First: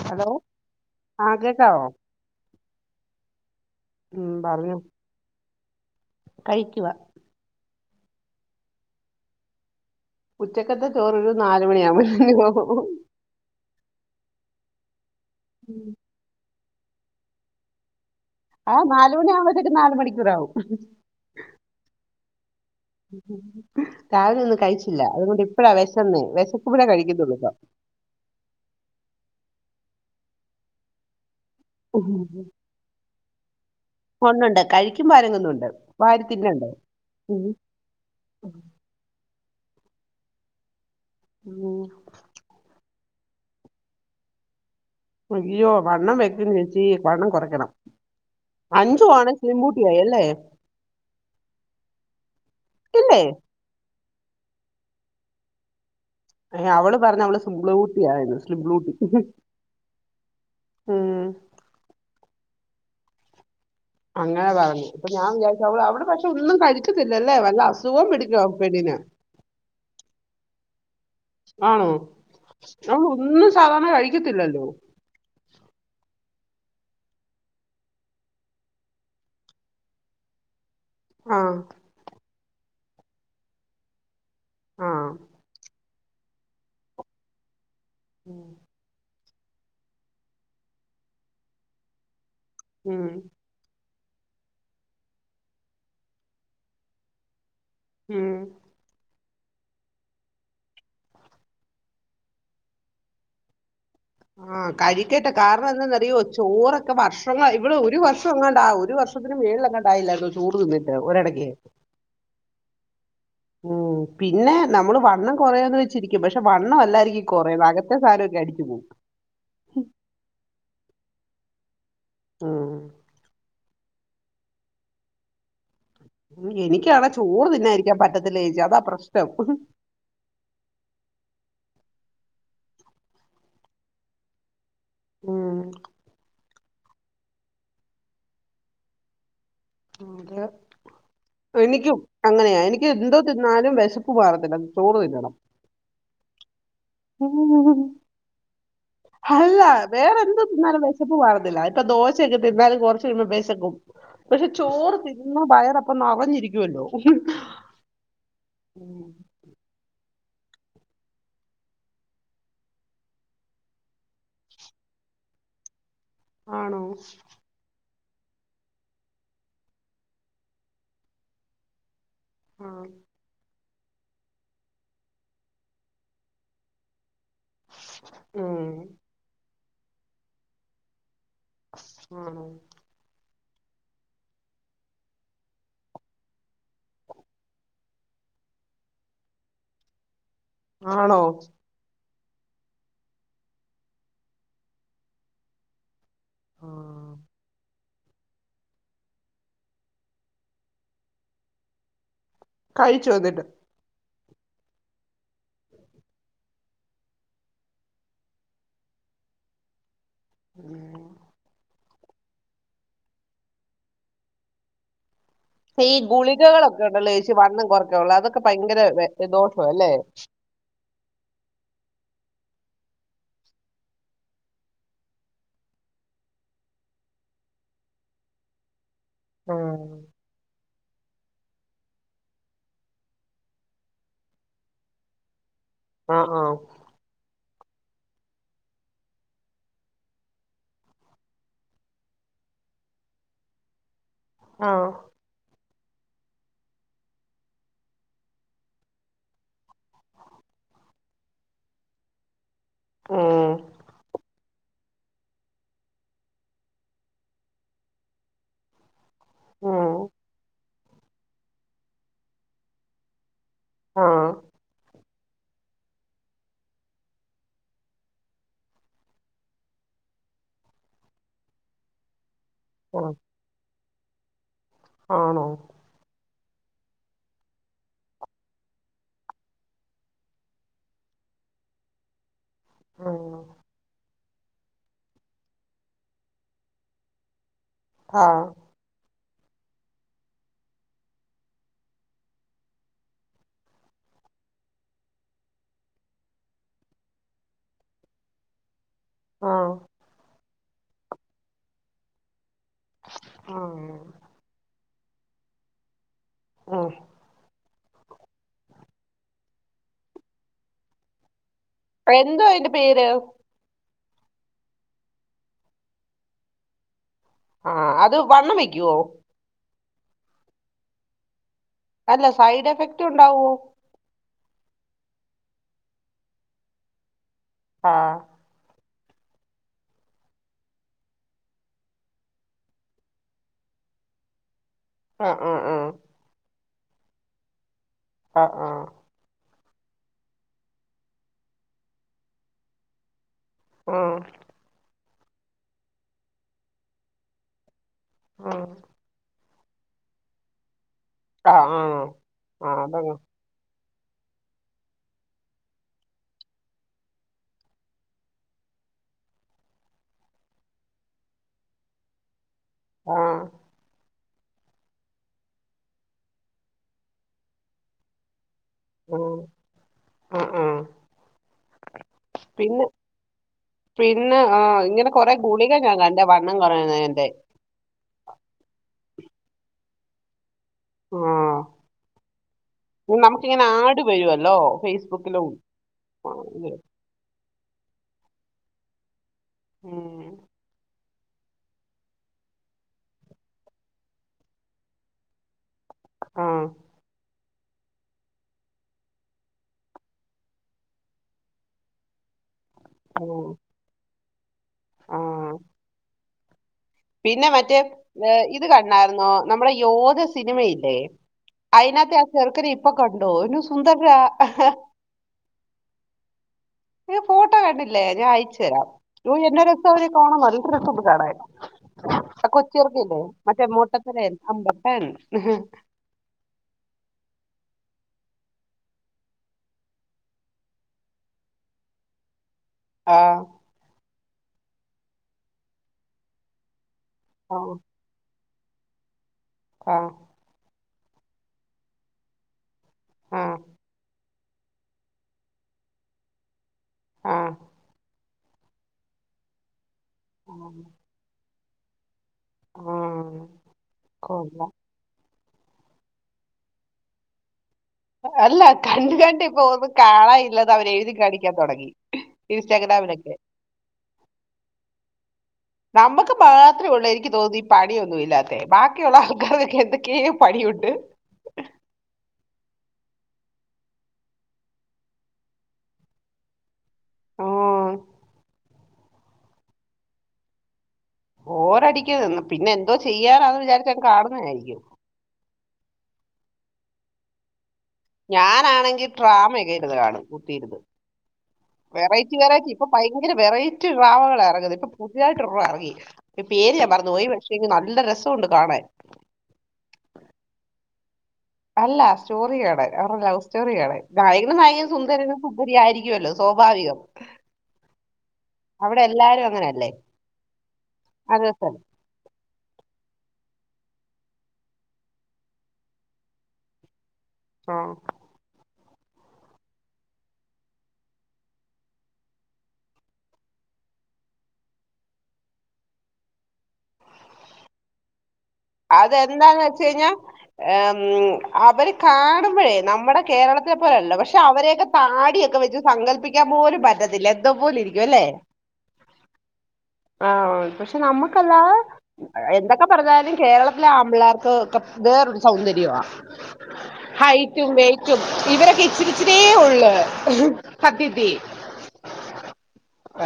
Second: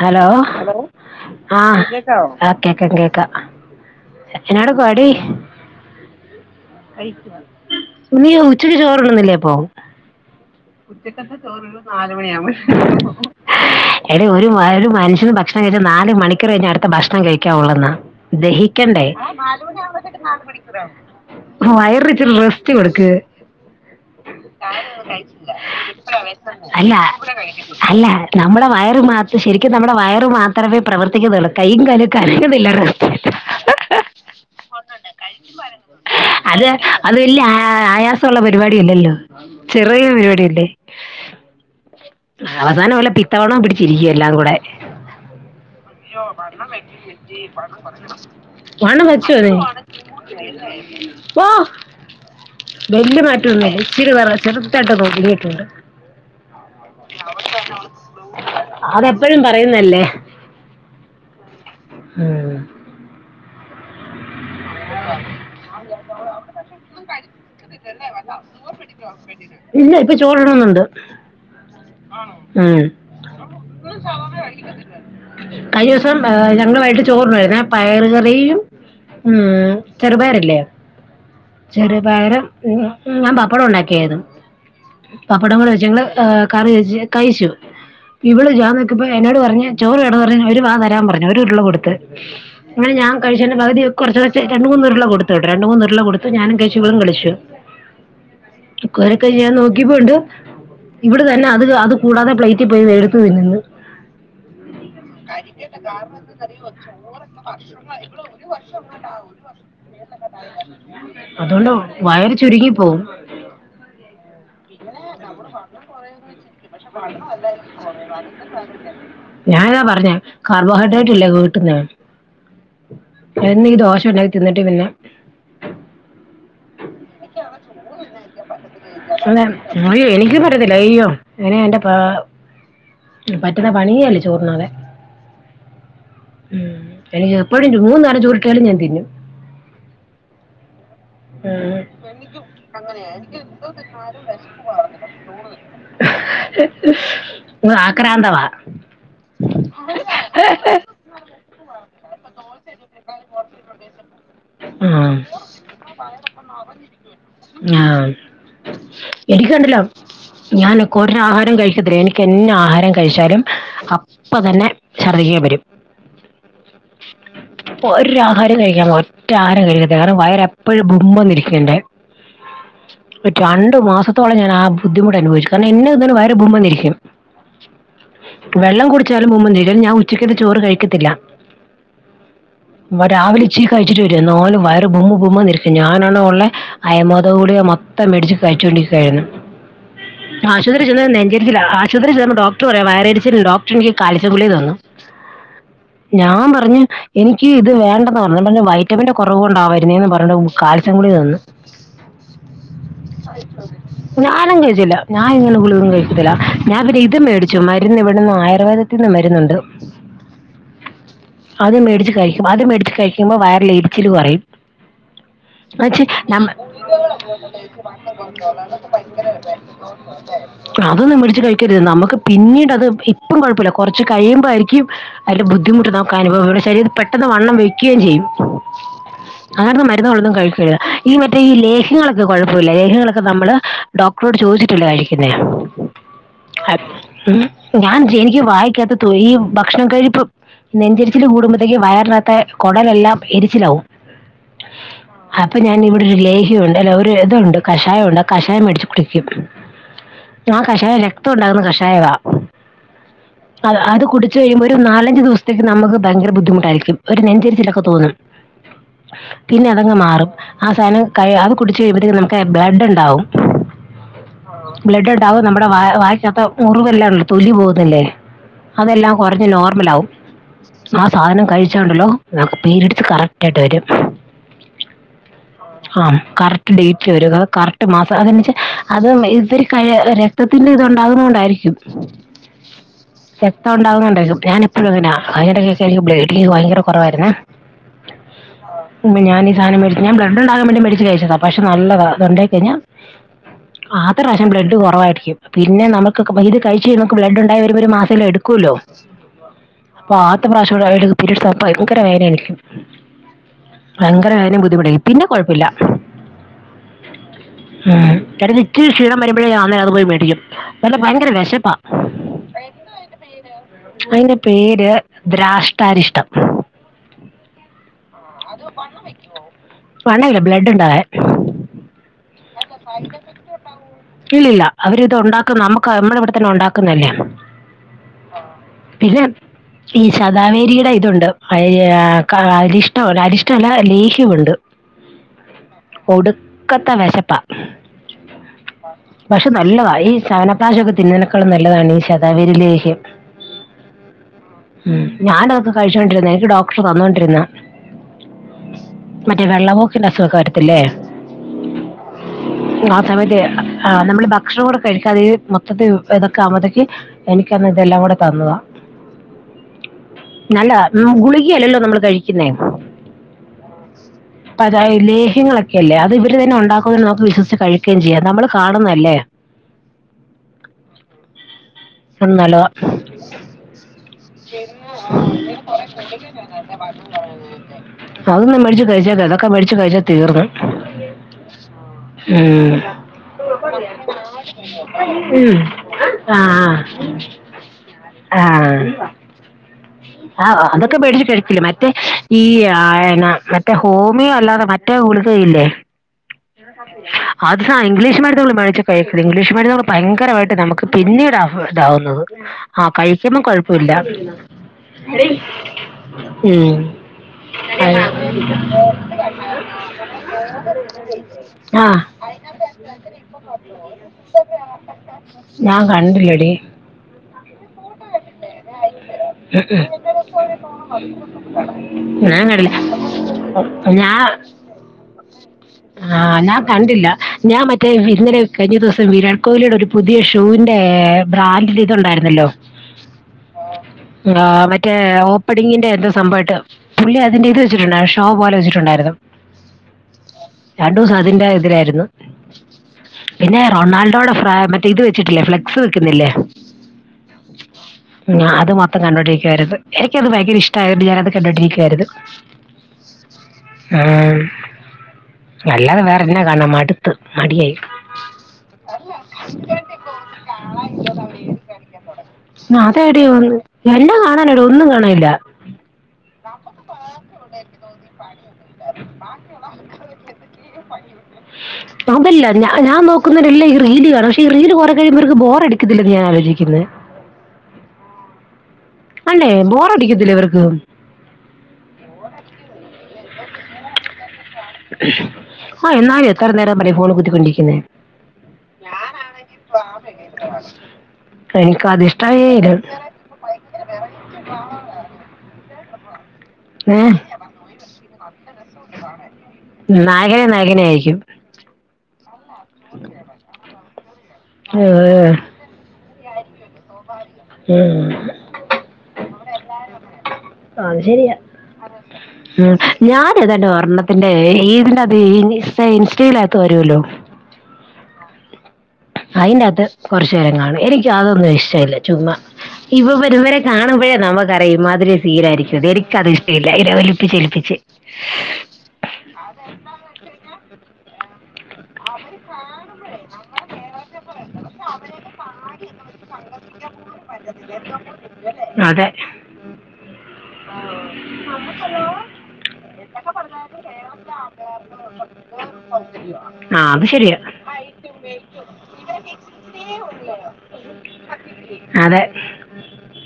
Hello ആ കേക്കാ കേക്കാ ഉം എന്നാണ് പറഞ്ഞോ പണി കഴിക്കുവ അയിക്ക [unintelligible] നീ ഉച്ചയ്ക്ക് ചോറുണ്ണുന്നില്ലേ അപ്പൊ ഉച്ചക്കത്തെ ചോറൊരു നാലുമണിയാ വുമ്പോ എടെ ഒരു മനുഷ്യ ഭക്ഷണം കയിച് നാല് മണിക്കൂറ് കഴിഞ് ഭക്ഷണം കഴിക്കാവൊള്ളെന്നാ ആ ദഹിക്കണ്ടേ നാല് മണിയാകുമ്പോഴത്തേക്ക് നാല് മണിക്കൂറാവും വയറി റസ്റ്റ് രാവിലെ ഒന്നും കഴിച്ചില്ല അതുകൊണ്ട് ഇപ്പഴാ വെശെന്നെ വെശകുമ്പള അല്ല കഴിക്കത്തുള്ളൂപ്പ അല്ല നമ്മടെ വയറ് മാത്ര ശരിക്കും നമ്മുടെ വയറ് മാത്രമേ പ്രവർത്തിക്കുന്നുള്ളൂ കൈ കാലും കറങ്ങുന്നില്ല ഒന്നുണ്ട് കഴിക്കുമ്പോ അരങ്ങുന്നുണ്ട് വാരി അത് തിന്നണ്ടേ അത് വല്ല്യ ആയാസംള്ള പരിപാടില്ലല്ലോ ചെറിയ പരിപാടിയല്ലേ ഉം അവസാനം വല്ല പിത്തവണവും പിടിച്ചിരിക്കും എല്ലാം കൂടെ അയ്യോ വണ്ണം വെക്കും ചേച്ചി വണ്ണം കുറയ്ക്കണം വണ്ണം അഞ്ചു ആണ് വെച്ചോനീ സ്ലിംബൂട്ടിയായി അല്ലേ ഇല്ലേ വലിയ മാറ്റൊന്നും ല്ല്യ ഇച്ചിരി ചെറുതായ്ട്ട് ഒന്ന് ഉരുണ്ടീട്ടുണ്ട് ഏ, അവള് പറഞ്ഞ അവള് സ്ള് ബൂട്ടിആയത് സ്ള്ബൂട്ടി അതെപ്പോഴും പറയുന്നല്ലേ ഏ അങ്ങനെ പറഞ്ഞു അപ്പൊ ഞാൻ വിചാരിച്ചു അവള് അവിടെ പക്ഷെ ഒന്നും കഴിക്കത്തില്ലല്ലേ വല്ല അസുഖവും പിടിക്കും ആ പെണ്ണിന് ഇല്ല ഇപ്പൊ ചോറുണ്ണുന്നുണ്ട് ആണോ ഉം അവൾ ഒന്നും സാധാരണ കഴിക്കത്തില്ലല്ലോ കയിഅസ ഞങ്ങളമായിട്ട് ചോറിഉണ്ണേന്നെ പയറ്ക്കറിയും മ്മ് ചെറുപയറല്ലേ. ആ ചെറുപയറ് ഉം ഞാ പപ്പടം ഒണ്ടാക്കിയയത്. ആ പപ്പടങ്ങൾ [unintelligible] ആ കറി വച്ച് കഴിച്ചു ഉം ഇവടെ ജാനൊക്കപ്പ. എന്നോട് പറഞ്ഞ് ചോറ് വേണോ പറഞ്ഞ് ഒരു വാ തരാൻ പറഞ്ഞു ഒരുരുള കൊടുത്ത്. അങ്ങന ഉം ഞ കഴിച്ചൻ്റെ പകതി കൊർച്ച്ക്കൊർച്ചായി രണ്ട്മൂന്ന് ഉര്ള കൊടുത്തുകെട്ടൊ രണ്ട്മൂന്ന് ഉരുള കൊടുത്ത് ഞാനും കൈച്ചു ഇവളും കയിച്ചു. ഉം ക്കെ ഞാൻ നോക്കിപ്പോണ്ട് ഇവിടെ തന്നെ അത് അത് കൂടാതെ പ്ലേറ്റി പോയി എടുത്തു തിന്നുന്ന്. ആ കഴിക്കട്ടെ കാരണം എന്താന്ന്റിയോ ചോറൊക്കെ വർഷങ്ങ ഇവൾ ഒരു വർഷം എങ്ങണ്ട്‌ തിന്നിട്ട് ഒരിടയ്ക്ക് അതുകൊണ്ട് വയറി ചുരുങ്ങി പോകും ഉം പിന്നെ നമ്മൾ വണ്ണം കുറയാന്ന് വെച്ചിരിക്കും പക്ഷെ വണ്ണം അല്ലായിരിക്കും കുറയുന്നത് അകത്തെ സാധനമൊക്കെ അടിച്ചു പോകും ഞാനത പറഞ്ഞെ കാർബൊ ഹൈ [unintelligible] എന്നീ ദോശ ഉണ്ടാക്കി തിന്നിട്ട് പിന്നെ എനിക്കണേ ചോറ് തിന്നതിരിക്കാൻ പറ്റത്തില്ല ചേച്ചി അതാ പ്രശ്നം അതെ അയ്യോ എനിക്കും പറ്റാത്തില്ല അയ്യോ അതെനിക്ക് പറ്റുന്ന പണിയല്ല ചോറുണ്ണാതെ ഉം എനിക്ക് എപ്പോഴും മൂന്നേരം ചോറ്കിട്ടിയാലും ഞാൻ തിന്നും അത ഉം. എനിക്കും അങ്ങനെയാ എനിക്ക് എന്തോ തിന്നാലും വിശ മാറത്തില്ല ചോറ് തിന്നണം [inaudible] [inaudible] ഇത് ആക്രാന്തവാ വേറെന്ത് തിന്നാലും വിശപ്പ് മാറില്ല ഇപ്പ ദോശഒക്കെ തിന്നാലും കുറച്ച് കഴിയുമ്പോൾ വിശക്കു പക്ഷെ ചോറ് ഉം. തിന്നാ വയറപ്പം നറാഞ്ഞിരിക്കുമല്ലോ ആ. ഞാനൊക്കെ ഒര് ആഹാരം കഴിക്കത്തില്ല എനിക്ക് എന്ന ആഹാരം കഴിച്ചാലും അപ്പ തന്നെ ഛർദ്ദിക്കാൻ വരും ആണോ ഒര് ആഹാരം കഴിക്കാൻ ഒറ്റ ആഹാരം കഴിക്കത്തില്ല കാരണം വയർ എപ്പോഴും ബും എന്ന് ഇരിക്കുമെന്റെ ആ. പക്ഷേ രൺ എട്ടു മാസത്തോളം ആ ബുദ്ധിമുട്ട് അനുഭവിച്ചു കാരണം എന്ന തിന്നാലും വയറ് ബും എന്നിരിക്കും ഉം. വെള്ളം കുടിച്ചാലും ബും എന്നിരിക്കും ഞാൻ ഉച്ചക്കതെ ചോറ് കഴിക്കത്തില്ല [inaudible] രാവിലെ ഇച്ചിരി കഴിച്ചിട്ട് വരു എന്നാലും വയറ് ബുമ ബും എന്ന് ഇരിക്കും ഞാനാണോ ഉള്ളെ അയമോതക ഗുളിക മൊത്തം മേടിച്ച് കഴിച്ചോണ്ടിരിക്കു ആയിരുന്നു ആശുത്രി ചെന്ന ആണോ നെഞ്ചരിച്ചില്ലാ ആശുത്രിചെന്ന ഡോക്ടർ പറയിവാ വയറരിച്ചിൽ ഡോക്ടർ എനിക്ക് കാൽസ്യം ഗുളിക തന്നു. ഞാ ആ. പറഞ്ഞു എനിക്ക് ഇത് വേണ്ടന്ന് പറഞ്ഞ് വൈറ്റാമിന്റെ കൊറവ് കൊണ്ടാ വരുന്നേന്ന് പറഞ്ഞിട്ട് കാൽസ്യം ഗുളിക തന്ന് കഴിച്ചോന്നിട്ട് ഞാനും കഴിച്ചില്ല ഞാാന ഇങ്ങനെ ഗുളികും കഴിച്ചത്തില്ല ഞാൻ പിന്നെ ഇത് മേടിച്ചു മരുന്ന് ഇവിടുന്ന് ആയുർവേദത്തിൽന്ന് മരുന്നുണ്ട് ഉം അത് മേടി അത് മേടിച്ച് കഴിക്കുമ്പോൾ വയറിറില ഇരിച്ചിൽ കുറയും ഈ അച്ചേ ഗുളികകളൊക്കെ ഉണ്ടല്ലോ ചേച്ചി വണ്ണം കുറയ്ക്കാനുള്ള അതൊക്കെ ഭയങ്കര വെ- ദോഷമല്ലേ അതൊന്നും മെടിച്ചു കഴിക്കരുത് നമ്മുക്ക് പിന്നീട് അത് ഇപ്പം കുഴപ്പമില്ല കുറച്ച് കഴിയുമ്പോഴായിും അതി്ന്റെ ബുദ്ധിമുട്ട് നമുക്ക് അനുഭവം ഇവിടെ ശരീരം പെട്ടെന്ന് വണ്ണം വെക്കുകയും ചെയ്യും ഉം. അങ്ങനെന്ന മരുന്നുകളള്ളൊന്നും കഴിക്കഴാ ഈ മറ്റേ ഈ ലേഖങ്ങളൊക്കെ കുഴപ്പമില്ല ലേഹങ്ങളൊക്കെ നമ്മള് ഡോക്ടറോട് ചോദിച്ചിട്ടില്ല കഴിക്കുന്നേ ആഹ ആഹ അപ് ഉം. ഞാൻ എനിക്ക് വായിക്കാത്ത ഈ ഭക്ഷണം കഴിപ്പ് നെഞ്ചരിച്ചില് കൂടുമ്പോ അ വയറിനകത്ത് കുടലെല്ലാം എരിച്ചിലാവും ആഹ അപ്പൊ ഞാൻ ഇവിടെ ഒരു ലേഹിയ ഉണ്ട് അല്ല ഒരു ഇതുണ്ട് കഷായംുണ്ട് ആ കഷായം മേടിച്ചു കുടിക്കും ആ കഷായം രക്തം ഉണ്ടാകുന്ന കഷായമാണ് ഉം. അ അത് കുടു കഴിയുമ്പോ ഒരു നാലഞ്ു ദിവസത്തേക്ക് നമു ഭയങ്കര ബുദ്ധിമുട്ടായിരിക്കും ഒരു നെഞ്ചരിച്ചിലൊക്കെ തോന്നും പിന്നെ ഉം. അതങ്ങ് മാറും ആ സധനം ക അത് കുടിച്ച് കഴിയുമ്പഴത്തേും നമുക്ക് ബഡ് ഉണ്ടാവും ആ ബ്ലഡർ ഇതാവും നമ്മുടെ വ വായിച്ചാത്ത മുറിവെല്ലാം ഉല്ലോ തൊലി പോകുന്നില്ലേ അതെല്ലാം കുറഞ്ഞ നോർമല ആാവും ആ സാധനം കഴിച്ചാുണ്ടല്ലോ നമുക്ക് പേരെടുത്ത് ആ കറക്റ്റ് ആായിട്ട് വരും ആണോ ആം കറക്റ്റ് ഡേറ്റ്ില് വരും കറക്റ്റ് മാസം അത വെച്ചാ അത് ഇതൊരു കഴ രക്തത്തിന്റെ ഇത്ണ്ടാകുന്ന കൊണ്ടായിരിക്കും ഉം ശക്ത ഉണ്ടാവുന്നുണ്ടരിക്കും ഞാനിപ്പോഴ അങ്ങനെ അടക്കെ ബ്ലേഡി ഭയങ്കര കുറവായിുന്ന ആഹ ഞാൻീ സാധനം മേിച്ചത് ഞാൻ്ഡ് ഉണ്ടാൻ വേണ്ടി മേടിച്ച് കഴിച്ചതാ പക്ഷെ നല്ലത അത്തുണ്ടാക്ക കഴിഞ്ഞാ അ പ്രശം ബ്ലഡ് കുറവായിരിക്കും പിന്നെ നമുക്ക് ഇത് കഴിഴി നമുക്ക് ബ്ലഡ്ണ്ട വരുമ്പം ഒരു മാസേൽ എടുക്കുമല്ലോ ആഹ് പച പ്രാവശ വേനിക്കും ആഹ് ഭയങ്കര കാര്യം ബുദ്ധിമുട്ട പിന്നെ കുഴപ്പില്ല ഉം ഉ കാര്യ ഇക്ക് ക്ഷീണം വരുമ്പോഴേ ഞാ അന്നെ അത് പോയി മേടിക്കും അെ ഭയങ്കര വിശ എന്തു അയിന്റെ പേര് അതിന്റെ പേര്. ദ്രാഷ്ടാരിഷ്ടം. ആഹ്‌ അത് വണ്ണം വെക്കുവോ? വണ്ണ അല്ല ബ്ലഡ്‌ ഉണ്ടാവാൻ. അല്ല. സൈഡ് എഫക്ട് ഉണ്ടാകുവോ? ഇല്ലില്ല അവരിത് ഉണ്ടാക്കുന്ന നമ്മുക്ക് നമ്മുടെ ഇവിടെ തന്നെ ഉണ്ടാക്കുന്നത ല്ലേ. ആഹ്‌. പിന്നെ ഈ ശതാവേരിയുടെ ഇതുണ്ട് അ ക അരിഷ്ടം അരിഷ്ട അല്ല ലേഹ്യമുണ്ട്. ആഹ് ‌ ആഹ്‌ ആഹ്‌. ഓടുക്കത്തെ വിശപ്പാ. മ്മ്. ആ. പക്ഷെ നല്ലതാ ഈ ശവനപ്രാശൊക്കെ തിന്നുന്നതിനെക്കാളും നല്ലതാണ് ഈ ശതാബരി ലേഹ്യം. മ്മ്. ഉം ഞാനതൊക്കെ കഴിച്ചോണ്ടിരുന്നതാ എനിക്ക് ഡോക്ടർ തന്നോണ്ടിരുന്നതാ. ഉം മറ്റേ വെള്ളപൊക്കിന്റെ അസുഖക്കെ വരത്തില്ലേ? ആഹ് ആഹ്‌ ആഹ്ത. ആ നമ്മള് ഭക്ഷണം കൂടെ കഴിക്കാതെ മൊത്തത്തി ഇതൊക്കെ ആകുമ്പത്തേക്ക് എനിക്കന്ന് ഇതെല്ലാം കൂടെ തന്നതാ നല്ല ഗുളികയല്ലല്ലോ നമ്മൾ കഴിക്കുന്നേ. ആഹ് അപ്പാ ഇത് ലേഹ്യങ്ങളൊക്കെ ഇല്ലേ അത് ഇവര് തന്നെ ഉണ്ടാക്കുമ്പം നമുക്ക് വിശ്വസിച്ച് കഴിക്കുകയും ചെയ്യാം. നമ്മള് കാണുന്നതല്ലേ ഉം ഉം ഉം നല്ലതാ പിന്നെ പിന്നെ ആ ഇങ്ങനെ കൊറെ ഗുളിക ഞാൻ കണ്ട് വണ്ണം കുറയുന്നതിന്റെ അത് ന്താ മേടിച്ചോ. കഴിച്ചാ അതൊക്കെ മേടിച്ച് കഴിച്ചാ തീർന്ന്. ആഹ് ഉം. നമുക്കിങ്ങനെ ആഡ് വരുവല്ലോ ഫേസ്ബുക്കിലും ഉം ആ, ഇത്. ആഹ്‌. ആഹ്‌. ഉം ആഹ് അതൊക്കെ മേടിച്ചി മറ്റേ ഈ ആന്നാ മറ്റേ ഹോമിയോ അല്ലാതെ മറ്റേ ഗുളികയില്ലേ. എന്നാ. ആഹ് [unintelligible] അത് സാ ഇംഗ്ലീഷുമരുന്നുകൾ മേടിച്ചു കഴിക്കരുത് ഇംഗ്ലീഷുമരുന്ന് ഭയങ്കരമായിട്ട് നമുക്ക് പിന്നീടാ പ്രശ്നം ആവുന്നത്. ആഹ്‌ കഴിക്കുമ്പോ ആഹ് കൊഴപ്പ ഇല്ല. ആഹ് ഉം. പിന്നെ മറ്റേ ഇത് കണ്ടാരുന്നോ നമ്മുടെ യോദ സിനിമയില്ലേ അതിനാത്തെ ആ ചെറുക്കനെ ഇപ്പൊ കണ്ടോ എന്നാ സുന്ദരനാ ഞാൻ കണ്ടില്ലടി ഫോട്ടോ കണ്ടില്ലേ ഞാൻ അയച്ചു തരാം. എന്നാ രസാ അവനെ കാണാൻ നല്ല രസം ഉണ്ട്‌ കാണാൻ. ഞാൻ ആ കണ്ടില്ല കൊച്ചുചെറുക്കനില്ലേ മറ്റേ ഞാ മുട്ടത്തലയൻ അമ്പട്ടൻ ആഹ്‌ ഞാൻ കണ്ടില്ല ഞാൻ. മറ്റേ ഇന്നലെ കഴിഞ്ഞ ദിവസം വിരാട് കോഹ്ലിയുടെ ഒരു പുതിയ ഷൂവിന്റെ ബ്രാൻഡ്ല് ഇതു ഉണ്ടായിരുന്നല്ലോ ആഹ ആ മറ്റേ ഓപ്പണിങ്ങിന്റെ എന്തോ സംഭവയിട്ട് പുള്ളി അതിന്റെ ആ ഇത് വച്ചിട്ടുണ്ട് ഷോ ലെ ച്ച്ട്ടൊണ്ടായിരുന്നു ആഹ് രണ്ടുസം അതിന്റെ ഇതിലായിരുന്നു. ആ പിന്നെ റൊണാൾഡോട ഫ്ര മറ്റ് ഇത് വെച്ചിട്ടില്ലേ ഫ്ലെക്സ് വെക്കുന്നില്ലേ? ആ [unintelligible] ഉം അത് മാ പ്പം കണ്ടോണ്ടിരിക്കുവാരുന്നു. എനിക്കത് ഭയങ്കര ഇഷ്ട്ടായോണ്ട് ഞാനത് കണ്ടോണ്ടിരി ക്കാരുന്നു ആ ആ കൊള്ളാം അല്ലാതെ വേറെ എന്നാ കാണണം മട്ത്ത് മടിയായി. അല്ല കണ്ട് കണ്ട് ഇപ്പൊ ഒന്നും കാണാനില്ലന്ന് അവര് എഴുതി കാണിക്കാൻ തൊടങ്ങി അതേടി ഇൻസ്റ്റാഗ്രാമിലൊക്കെ. വന്ന് എല്ലാം കാണാനടി ഒന്നും കാണാനില്ല നമക്ക് മാത്രേ ഒള്ളേ എനിക്ക് തോന്നി പണിയൊന്നുല്ലാ ബാക്കി ഉള്ള ആൾക്കാർക്കൊക്കെ എന്തക്കെ പണിയുണ്ട്. കുന്നതല്ലാം റീലാണ് പക്ഷെ റീല് കൊറെ കഴുമ്പോ അവർക്ക് ബോറടിക്കുന്നില്ലേ ഞാൻ ആലോചിക്കുന്നേ. ഓ അല്ലേ ബോറടിക്കത്തില്ലേ ഇവർക്ക്? ബോറടിക്കും പിന്നെ എന്തോ ചെയ്യാനാന്ന് വിചാരിച്ച് കാണുന്നതായി [unintelligible] ആ എന്നാലും എത്ര നേരം പറയും ഫോണ് കുത്തിക്കൊണ്ടിരിക്കുന്നേ. ഞാനാണെങ്കിൽ ഡ്രാമക്കെ ഇരുന്ന് കാണും കുത്തിയിര്ന്ന് എനിക്ക് അത് വെറൈറ്റി ഇഷ്ടമേ വെറൈറ്റി ഇല്ല ഇപ്പൊ ഭയങ്കര വെറൈറ്റി ഡ്രാമകളാ ഇറങ്ങുന്നത് ഇപ്പൊ പുതിയായിട്ട് ഒരെണ്ണം ഇറങ്ങി. ഈ പേര് ഞാൻ ഏഹ് മറന്നുപോയി പക്ഷേ എനിക്ക് നല്ല രസമുണ്ട് കാണാൻ നഗ നഗനെ ആയിരിക്കും. അല്ലാ സ്റ്റോറിയാണ് അവരുടെ ലൗ സ്റ്റോറിയാണ്. നായകനും ഏ, നായകിയും സുന്ദരനും സുന്ദരി ആയിരിക്കുവല്ലോ സ്വാഭാവികം ഉം അങ്ങനെല്ലേ അ അത് ശെരിയാ ഉം ഞാനേതാണ്ട് ഒർണ്ണത്തിന്റെ ഈ ഇതിന്റെ ഇ ഇൻ ഇൻസ്റ്റയിലാത്ത വരുല്ലോ ആഹ് അതിന്റെകത്ത് കുറച്ചു നേേരം കാണും എനിക്ക് അതൊന്നും ഇഷ്ടമല്ല ചുമ്മ ഇവ ഇവന്മാരെ കാണുമ്പോഴേ നമുക്കറിയും ഇമ്മാതിരി സീനായിരിക്കുംന്ന് എനിക്കത് ഇഷ്ടമല്ല ഇങ്ങനെ ഒലിപ്പിച്ച് ഒലിപ്പിച്ച്. അതെന്താന്ന് വെച്ച കഴിഞ്ഞാ ഏഹ് അവര് കാണുമ്പഴേ നമ്മുടെ കേരളത്തെ പോലെയല്ലോ പക്ഷെ അവരൊക്കെ താടിയ- പോലെ ഇരിക്കും അല്ലേ അതെ ആ പക്ഷെ നമുക്ക- ല്ല എന്ത [unintelligible] ഇപ്പ പറഞ്ഞാല് കേരളം- ചെല ആൺപിള്ളേർക്ക് വേറോരു സൗന്ദര്യയാ ആ അത് ശരിയാ ഹയിറ്റും വെയിറ്റും - ഇവരൊക്കെ ഇച്ചിരി ഇച്ചിയേ ഉള്ള് സത്യത്തി - അതെ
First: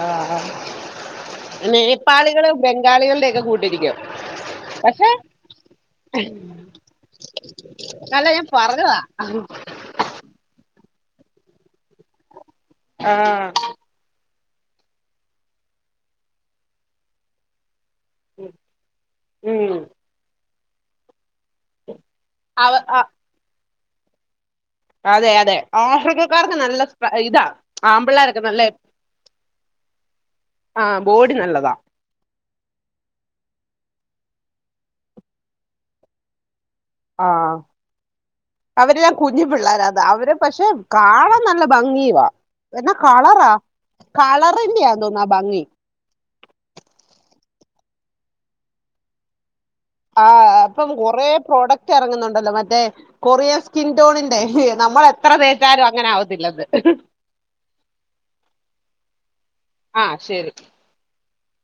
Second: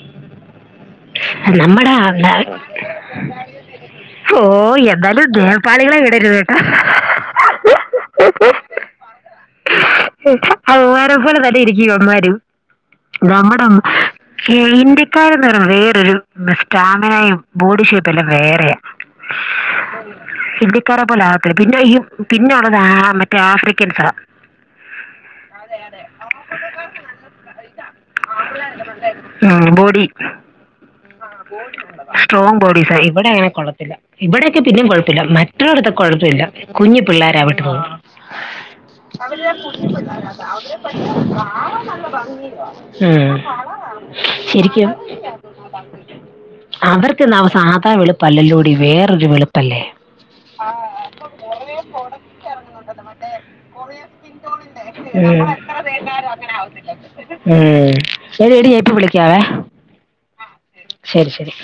ആഹ ആഹ [unintelligible] നമ്മുടെ ആ- ന- നേപ്പാളികളും ബംഗാളികളുടെ ഒക്കെ കൂട്ടിരിക്കും പക്ഷെ എന്തായാലും നേപ്പാളികളെ വിടരരുത് കേട്ടോ അല്ല ഞാൻ പറഞ്ഞതാ [inaudible] അത് വേറെ പോലെ തന്നെ ഇരിക്കും ഇവൻമ്മാരും ആഹ് വമ്മട [unintelligible] ഈ ഇന്ത്യക്കാരന്ന് പറയുമ്പോ വേറോരു സ്റ്റാമിനയും ബോഡി ഷേപ്പ്- പിന്നെ വേറെയാ ഉം സിദ്ധിക്കാര പോലാ പിന്നെ അവ പിന്നെയിള്ളത് ആ ആഹ് മറ്റേ ആഫ്രിക്ക [unintelligible] അതെ അതെ ആഫ്രിക്കക്കാർക്ക് നല്ല സ്ട്ര- ഇതാ ആമ്പിള്ളേരൊക്കെ നല്ല മ് ബോഡി ആ ബോഡി നല്ലതാ സ്ട്രോങ് ബോഡീസ് ഇവിടെ അങ്ങനെ കൊള്ളത്തില്ല ഇവിടെയൊക്കെ പിന്നും കൊഴപ്പില്ല മറ്റുള്ളടത്തെ കൊഴപ്പില്ല കുഞ്ഞു ആഹ് പിള്ളോരവിട്ട് [unintelligible] പിള്ളാരാന്ന് അവര് പക്ഷെ കാണാൻ നല്ല ഭംഗിയുവാ എന്നാ ഉം. കളറാ ശരിക്കും കളറിന്റെയാ തോന്ന് ആ ഭംഗി ത്ര വളുപ്പല്ലല്ലോടെ വേറൊരു വെളുപ്പ് ആഹ് അപ്പം കൊറേ പ്രോഡക്റ്റ് ഇറങ്ങുന്നുണ്ടല്ലോ മറ്റേ കൊറിൻ സ്കിൻ ടോണി ഉം ആവത്തില്ലത് ഉം എടി ഇപ്പ വിളിക്കാവേ ആ ശരി ശരി ശരി